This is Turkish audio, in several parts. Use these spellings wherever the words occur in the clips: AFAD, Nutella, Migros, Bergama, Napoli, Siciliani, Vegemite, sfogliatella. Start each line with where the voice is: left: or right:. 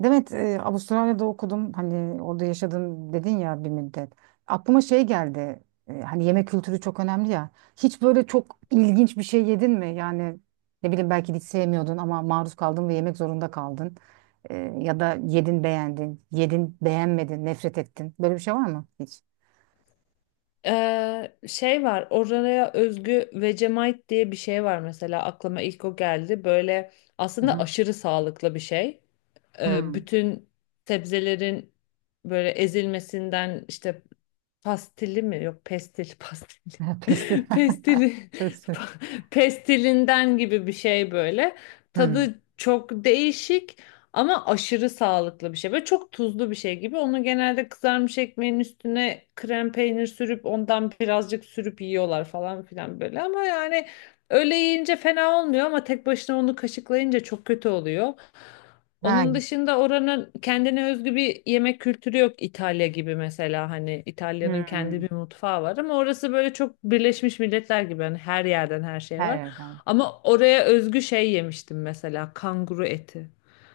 right: Demet, Avustralya'da okudum. Hani orada yaşadım dedin ya bir müddet. Aklıma şey geldi. Hani yemek kültürü çok önemli ya. Hiç böyle çok ilginç bir şey yedin mi? Yani ne bileyim, belki hiç sevmiyordun ama maruz kaldın ve yemek zorunda kaldın. Ya da yedin beğendin, yedin beğenmedin, nefret ettin. Böyle bir şey var mı hiç?
left: Şey var oraya özgü Vegemite diye bir şey var mesela aklıma ilk o geldi böyle
right: Hı
left: aslında
right: hı.
left: aşırı sağlıklı bir şey.
right: Hmm.
left: Bütün sebzelerin böyle ezilmesinden işte. Pastili mi? Yok, pestil pastili.
right: Pestil.
left: Pestili
right: Pestil.
left: pestilinden gibi bir şey böyle.
right: Hmm.
left: Tadı çok değişik ama aşırı sağlıklı bir şey. Böyle çok tuzlu bir şey gibi. Onu genelde kızarmış ekmeğin üstüne krem peynir sürüp ondan birazcık sürüp yiyorlar falan filan böyle. Ama yani öyle yiyince fena olmuyor ama tek başına onu kaşıklayınca çok kötü oluyor.
right: Ha.
left: Onun dışında oranın kendine özgü bir yemek kültürü yok, İtalya gibi mesela, hani İtalya'nın kendi
right: Hmm.
left: bir mutfağı var ama orası böyle çok Birleşmiş Milletler gibi, hani her yerden her şey
right: Her
left: var.
right: yerden.
left: Ama oraya özgü şey yemiştim, mesela kanguru eti.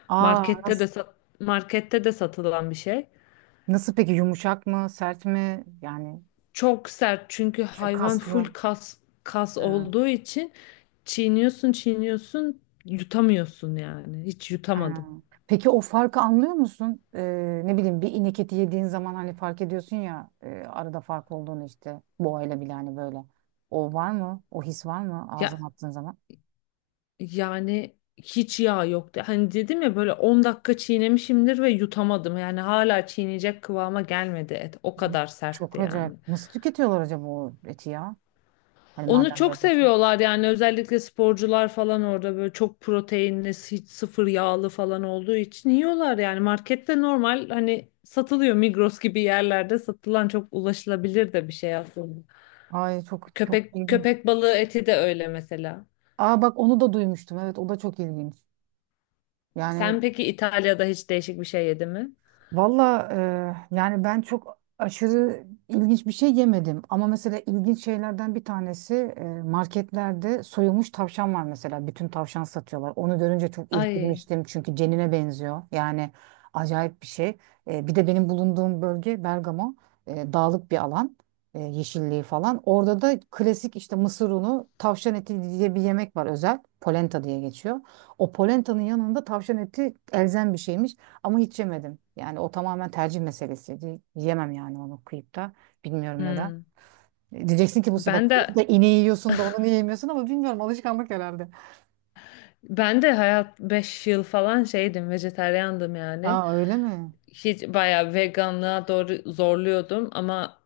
right: Aa,
left: Markette de
right: nasıl?
left: sat- markette de satılan bir şey.
right: Nasıl peki, yumuşak mı, sert mi? Yani
left: Çok sert çünkü
right: çünkü
left: hayvan full
right: kaslı.
left: kas, kas
right: Evet.
left: olduğu için çiğniyorsun, çiğniyorsun, yutamıyorsun yani. Hiç
right: Ha.
left: yutamadım.
right: Peki o farkı anlıyor musun? Ne bileyim, bir inek eti yediğin zaman hani fark ediyorsun ya, arada fark olduğunu işte boğayla bile hani böyle. O var mı? O his var mı ağzına
left: Ya,
right: attığın zaman?
left: yani hiç yağ yoktu. Hani dedim ya, böyle 10 dakika çiğnemişimdir ve yutamadım. Yani hala çiğneyecek kıvama gelmedi et. O
right: Hı.
left: kadar
right: Çok
left: sertti
right: acayip.
left: yani.
right: Nasıl tüketiyorlar acaba o eti ya? Hani
left: Onu
right: madem
left: çok
right: böyle, şey.
left: seviyorlar yani, özellikle sporcular falan orada böyle çok proteinli, hiç sıfır yağlı falan olduğu için yiyorlar yani. Markette normal hani satılıyor, Migros gibi yerlerde satılan çok ulaşılabilir de bir şey aslında.
right: Ay çok çok
left: Köpek
right: ilginç.
left: köpek balığı eti de öyle mesela.
right: Aa bak, onu da duymuştum. Evet, o da çok ilginç. Yani
left: Sen peki İtalya'da hiç değişik bir şey yedin mi?
right: valla, yani ben çok aşırı ilginç bir şey yemedim. Ama mesela ilginç şeylerden bir tanesi, marketlerde soyulmuş tavşan var mesela. Bütün tavşan satıyorlar. Onu görünce çok
left: Ay.
right: irkilmiştim çünkü cenine benziyor. Yani acayip bir şey. Bir de benim bulunduğum bölge Bergama. Dağlık bir alan. Yeşilliği falan. Orada da klasik işte mısır unu, tavşan eti diye bir yemek var özel. Polenta diye geçiyor. O polentanın yanında tavşan eti elzem bir şeymiş. Ama hiç yemedim. Yani o tamamen tercih meselesiydi. Yemem yani onu kıyıp da. Bilmiyorum neden.
left: Hmm.
right: Diyeceksin ki bu sefer
left: Ben
right: kıyıp
left: de
right: da ineği yiyorsun da onu niye yemiyorsun, ama bilmiyorum, alışkanlık herhalde.
left: ben de hayat 5 yıl falan şeydim, vejetaryandım yani.
right: Aa, öyle mi?
left: Hiç bayağı veganlığa doğru zorluyordum ama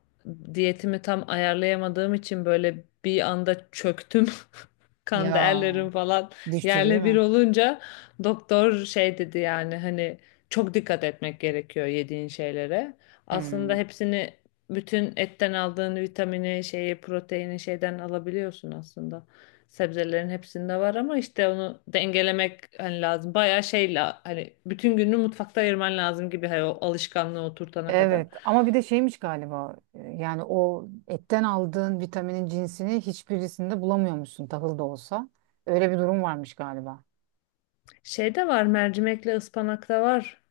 left: diyetimi tam ayarlayamadığım için böyle bir anda çöktüm. Kan
right: Ya,
left: değerlerim falan
right: düştü değil
left: yerle bir
right: mi?
left: olunca doktor şey dedi yani, hani çok dikkat etmek gerekiyor yediğin şeylere. Aslında
right: Hmm.
left: hepsini, bütün etten aldığın vitamini, şeyi, proteini şeyden alabiliyorsun aslında. Sebzelerin hepsinde var ama işte onu dengelemek hani lazım. Bayağı şeyle hani bütün gününü mutfakta ayırman lazım gibi, hani o alışkanlığı oturtana kadar.
right: Evet, ama bir de şeymiş galiba, yani o etten aldığın vitaminin cinsini hiçbirisinde bulamıyormuşsun, tahıl da olsa. Öyle bir durum varmış galiba.
left: Şey de var, mercimekle ıspanak da var.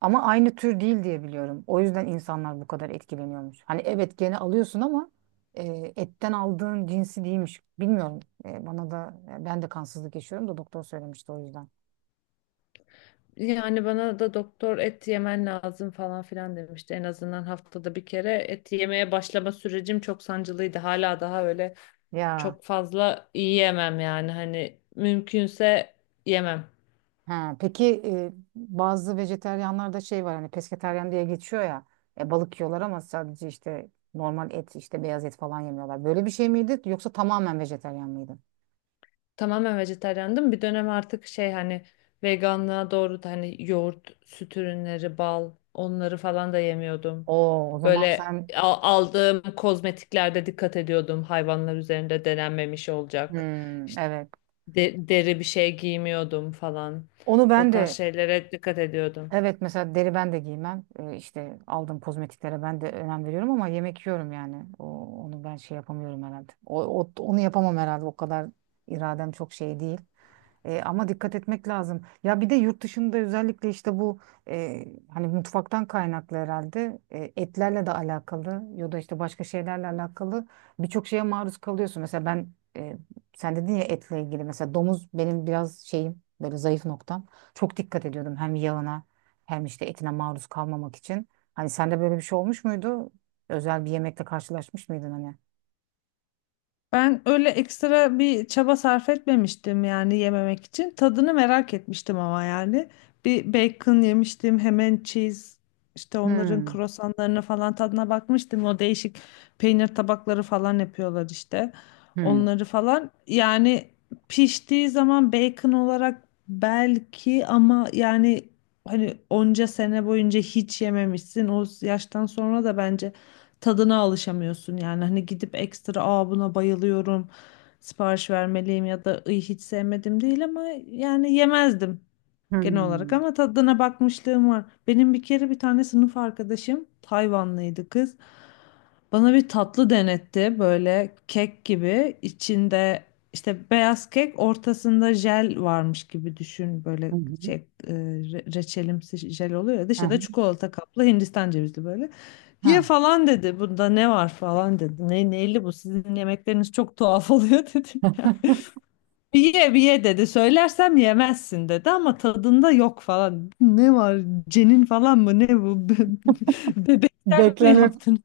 right: Ama aynı tür değil diye biliyorum. O yüzden insanlar bu kadar etkileniyormuş. Hani evet, gene alıyorsun ama e, etten aldığın cinsi değilmiş. Bilmiyorum. Bana da, ben de kansızlık yaşıyorum da, doktor söylemişti o yüzden.
left: Yani bana da doktor et yemen lazım falan filan demişti. En azından haftada bir kere et yemeye başlama sürecim çok sancılıydı. Hala daha öyle
right: Ya.
left: çok fazla yiyemem yani, hani mümkünse yemem.
right: Ha peki, bazı vejetaryenlarda şey var, hani pesketaryen diye geçiyor ya. Balık yiyorlar ama sadece, işte normal et, işte beyaz et falan yemiyorlar. Böyle bir şey miydi yoksa tamamen vejetaryen mıydın?
left: Tamamen vejetaryandım. Bir dönem artık şey hani, veganlığa doğru da, hani yoğurt, süt ürünleri, bal, onları falan da yemiyordum.
right: Oo, o zaman
left: Böyle
right: sen.
left: aldığım kozmetiklerde dikkat ediyordum. Hayvanlar üzerinde denenmemiş olacak.
right: Hmm,
left: İşte
right: evet.
left: deri bir şey giymiyordum falan.
right: Onu
left: O
right: ben
left: tarz
right: de.
left: şeylere dikkat ediyordum.
right: Evet, mesela deri ben de giymem. İşte aldığım kozmetiklere ben de önem veriyorum ama yemek yiyorum yani. Onu ben şey yapamıyorum herhalde. Onu yapamam herhalde. O kadar iradem çok şey değil. Ama dikkat etmek lazım. Ya bir de yurt dışında özellikle işte bu, e, hani mutfaktan kaynaklı herhalde, etlerle de alakalı ya da işte başka şeylerle alakalı birçok şeye maruz kalıyorsun. Mesela ben, sen dedin ya etle ilgili, mesela domuz benim biraz şeyim, böyle zayıf noktam. Çok dikkat ediyordum hem yağına hem işte etine maruz kalmamak için. Hani sende böyle bir şey olmuş muydu? Özel bir yemekle karşılaşmış mıydın hani?
left: Ben öyle ekstra bir çaba sarf etmemiştim yani yememek için. Tadını merak etmiştim ama yani. Bir bacon yemiştim, ham and cheese, işte onların
right: Hmm,
left: krosanlarını falan tadına bakmıştım. O değişik peynir tabakları falan yapıyorlar işte.
right: hmm,
left: Onları falan. Yani piştiği zaman bacon olarak belki ama yani, hani onca sene boyunca hiç yememişsin. O yaştan sonra da bence tadına alışamıyorsun yani, hani gidip ekstra "aa buna bayılıyorum, sipariş vermeliyim" ya da "Iy, hiç sevmedim" değil ama yani yemezdim genel olarak,
right: hmm.
left: ama tadına bakmışlığım var. Benim bir kere bir tane sınıf arkadaşım Tayvanlıydı, kız. Bana bir tatlı denetti böyle, kek gibi içinde işte beyaz kek, ortasında jel varmış gibi düşün,
right: Hı
left: böyle
right: hı,
left: şey, reçelimsi jel oluyor ya,
right: hı
left: dışı da
right: hı.
left: çikolata kaplı, Hindistan cevizli böyle. Ye
right: Hı.
left: falan dedi. Bunda ne var falan dedi. Ne neyli bu? Sizin yemekleriniz çok tuhaf oluyor dedim ya. Bir ye, bir ye dedi. Söylersem yemezsin dedi ama tadında yok falan. Ne var? Cenin falan mı? Ne bu? Bebekten mi
right: Beklenir.
left: yaptın?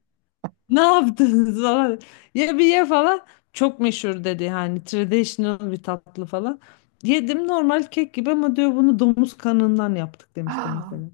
left: Ne yaptınız falan. Ye bir ye falan. Çok meşhur dedi. Hani traditional bir tatlı falan. Yedim, normal kek gibi ama, diyor bunu domuz kanından yaptık demişti
right: Ah,
left: mesela.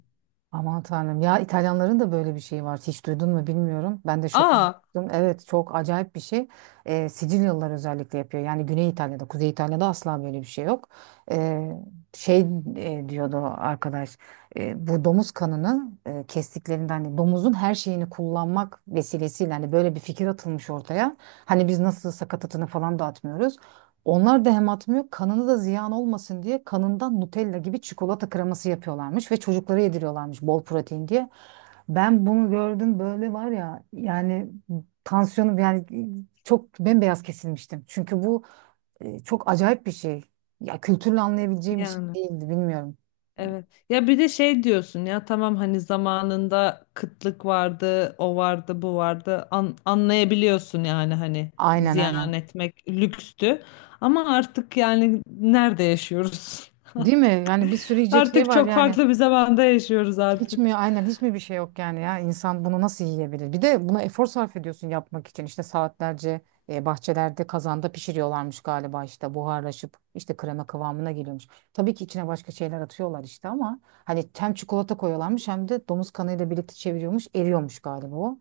right: aman tanrım ya, İtalyanların da böyle bir şeyi var. Hiç duydun mu bilmiyorum. Ben de şok oldum.
left: Aa
right: Evet, çok acayip bir şey. Sicilyalılar özellikle yapıyor. Yani Güney İtalya'da, Kuzey İtalya'da asla böyle bir şey yok. Ee, şey Diyordu arkadaş, bu domuz kanını, kestiklerinde hani domuzun her şeyini kullanmak vesilesiyle hani böyle bir fikir atılmış ortaya. Hani biz nasıl sakatatını falan dağıtmıyoruz. Onlar da hem atmıyor, kanını da ziyan olmasın diye kanından Nutella gibi çikolata kreması yapıyorlarmış ve çocuklara yediriyorlarmış bol protein diye. Ben bunu gördüm böyle var ya yani, tansiyonum yani çok bembeyaz kesilmiştim. Çünkü bu, çok acayip bir şey. Ya kültürle anlayabileceğim bir şey
left: yani.
right: değildi, bilmiyorum.
left: Evet. Ya bir de şey diyorsun ya, tamam hani zamanında kıtlık vardı, o vardı, bu vardı. Anlayabiliyorsun yani, hani
right: Aynen, aynen.
left: ziyan etmek lükstü. Ama artık yani nerede yaşıyoruz?
right: Değil mi?
left: Artık,
right: Yani bir sürü yiyecek şey
left: artık
right: var
left: çok
right: yani.
left: farklı bir zamanda yaşıyoruz
right: Hiç
left: artık.
right: mi, aynen hiç mi bir şey yok yani, ya insan bunu nasıl yiyebilir? Bir de buna efor sarf ediyorsun yapmak için işte saatlerce, bahçelerde kazanda pişiriyorlarmış galiba, işte buharlaşıp işte krema kıvamına geliyormuş. Tabii ki içine başka şeyler atıyorlar işte, ama hani hem çikolata koyuyorlarmış hem de domuz kanıyla birlikte çeviriyormuş, eriyormuş galiba o.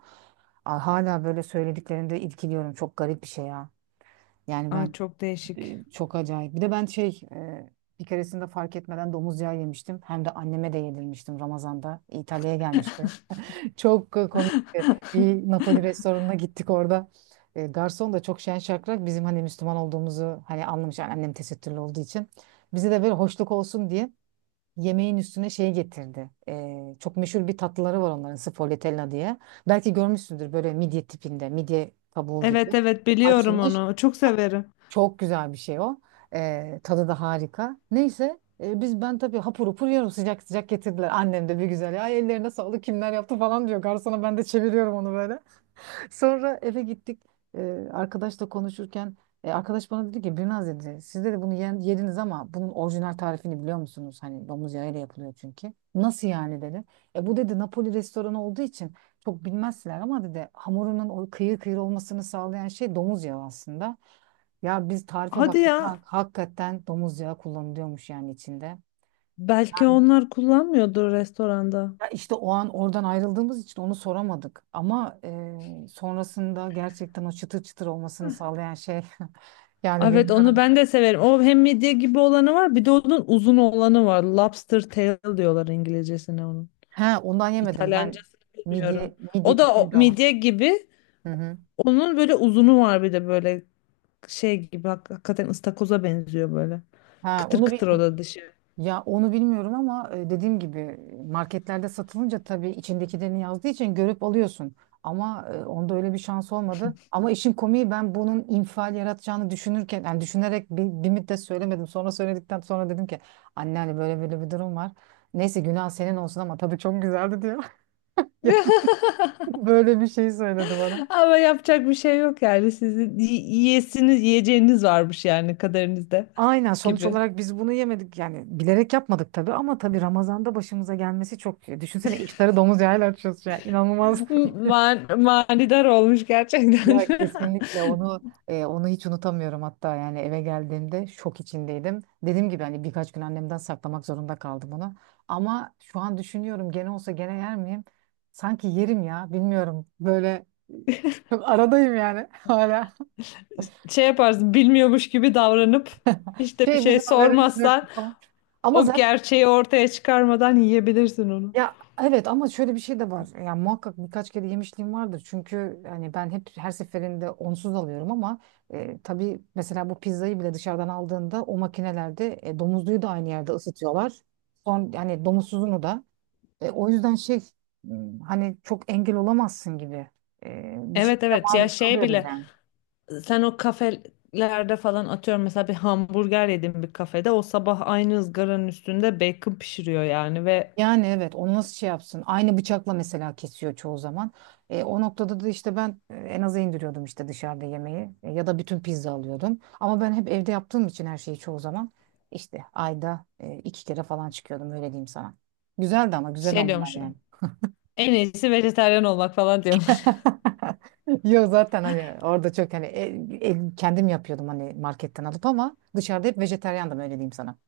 right: Aa, hala böyle söylediklerinde irkiliyorum, çok garip bir şey ya. Yani
left: Ay
right: ben,
left: çok değişik.
right: çok acayip. Bir de ben şey, bir keresinde fark etmeden domuz yağı yemiştim. Hem de anneme de yedirmiştim Ramazan'da. İtalya'ya gelmişti. Çok komikti. Bir Napoli restoranına gittik orada. Garson da çok şen şakrak, bizim hani Müslüman olduğumuzu hani anlamış, yani annem tesettürlü olduğu için. Bize de böyle hoşluk olsun diye yemeğin üstüne şey getirdi. Çok meşhur bir tatlıları var onların, sfogliatella diye. Belki görmüşsündür, böyle midye tipinde, midye kabuğu gibi.
left: Evet, evet biliyorum
right: Açılmış
left: onu. Çok severim.
right: çok güzel bir şey o. Tadı da harika. Neyse, biz, ben tabii hapur hapur yiyorum, sıcak sıcak getirdiler. Annem de bir güzel, ay ellerine sağlık kimler yaptı falan diyor. Garsona ben de çeviriyorum onu böyle. Sonra eve gittik. Arkadaşla konuşurken, arkadaş bana dedi ki, Birnaz dedi siz dedi bunu yediniz ama bunun orijinal tarifini biliyor musunuz? Hani domuz yağıyla yapılıyor çünkü. Nasıl yani dedi. Bu dedi Napoli restoranı olduğu için çok bilmezler, ama dedi hamurunun o kıyır kıyır olmasını sağlayan şey domuz yağı aslında. Ya biz tarife
left: Hadi
right: baktık.
left: ya.
right: Hakikaten domuz yağı kullanılıyormuş yani içinde.
left: Belki onlar kullanmıyordur restoranda.
right: Ya işte o an oradan ayrıldığımız için onu soramadık. Ama, sonrasında gerçekten o çıtır çıtır olmasını sağlayan şey yani
left: Evet, onu
right: bilmiyorum.
left: ben de severim. O hem midye gibi olanı var, bir de onun uzun olanı var. Lobster tail diyorlar İngilizcesine onun.
right: He, ondan yemedim ben,
left: İtalyancasını bilmiyorum.
right: midye midye
left: O da o,
right: tipiydi ama.
left: midye gibi.
right: Hı hı.
left: Onun böyle uzunu var, bir de böyle şey gibi, hakikaten ıstakoza benziyor böyle.
right: Ha,
left: Kıtır
right: onu
left: kıtır o
right: bilmiyorum.
left: da dışı.
right: Ya onu bilmiyorum ama, dediğim gibi marketlerde satılınca tabii içindekilerini yazdığı için görüp alıyorsun. Ama, onda öyle bir şans olmadı. Ama işin komiği, ben bunun infial yaratacağını düşünürken, yani düşünerek bir müddet söylemedim. Sonra söyledikten sonra dedim ki anne, hani böyle böyle bir durum var. Neyse günah senin olsun ama tabii çok güzeldi diyor. Ya, böyle bir şey söyledi bana.
left: Ama yapacak bir şey yok yani. Yiyesiniz, yiyeceğiniz varmış yani kaderinizde
right: Aynen, sonuç
left: gibi.
right: olarak biz bunu yemedik yani, bilerek yapmadık tabii, ama tabii Ramazan'da başımıza gelmesi çok, düşünsene iftarı domuz yağıyla açıyorsun ya, inanılmaz.
left: Manidar olmuş gerçekten.
right: Ya kesinlikle onu, onu hiç unutamıyorum hatta, yani eve geldiğimde şok içindeydim. Dediğim gibi hani birkaç gün annemden saklamak zorunda kaldım onu. Ama şu an düşünüyorum, gene olsa gene yer miyim? Sanki yerim ya, bilmiyorum, böyle e, çok aradayım yani hala.
left: Şey yaparsın, bilmiyormuş gibi davranıp hiç de bir
right: Şey,
left: şey
right: bizim haberimiz yok
left: sormazsan
right: falan. Ama
left: o
right: zaten.
left: gerçeği ortaya çıkarmadan yiyebilirsin onu.
right: Ya evet ama şöyle bir şey de var. Ya muhakkak birkaç kere yemişliğim vardır. Çünkü hani ben hep her seferinde onsuz alıyorum ama, tabii mesela bu pizzayı bile dışarıdan aldığında o makinelerde, domuzluyu da aynı yerde ısıtıyorlar. Son yani domuzsuzunu da. O yüzden şey, hani çok engel olamazsın gibi. Bir
left: Evet,
right: şekilde
left: evet ya,
right: maruz
left: şey
right: kalıyoruz
left: bile,
right: yani.
left: sen o kafelerde falan, atıyorum mesela bir hamburger yedim bir kafede, o sabah aynı ızgaranın üstünde bacon pişiriyor yani. Ve
right: Yani evet, onu nasıl şey yapsın? Aynı bıçakla mesela kesiyor çoğu zaman. O noktada da işte ben, en aza indiriyordum işte dışarıda yemeği. Ya da bütün pizza alıyordum. Ama ben hep evde yaptığım için her şeyi çoğu zaman işte ayda, iki kere falan çıkıyordum öyle diyeyim sana. Güzeldi ama, güzel
left: şey
right: onlar yani.
left: diyormuşum, en iyisi vejetaryen olmak falan diyor.
right: Yok zaten hani orada çok hani kendim yapıyordum hani marketten alıp, ama dışarıda hep vejetaryandım öyle diyeyim sana.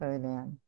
right: Öyle yani.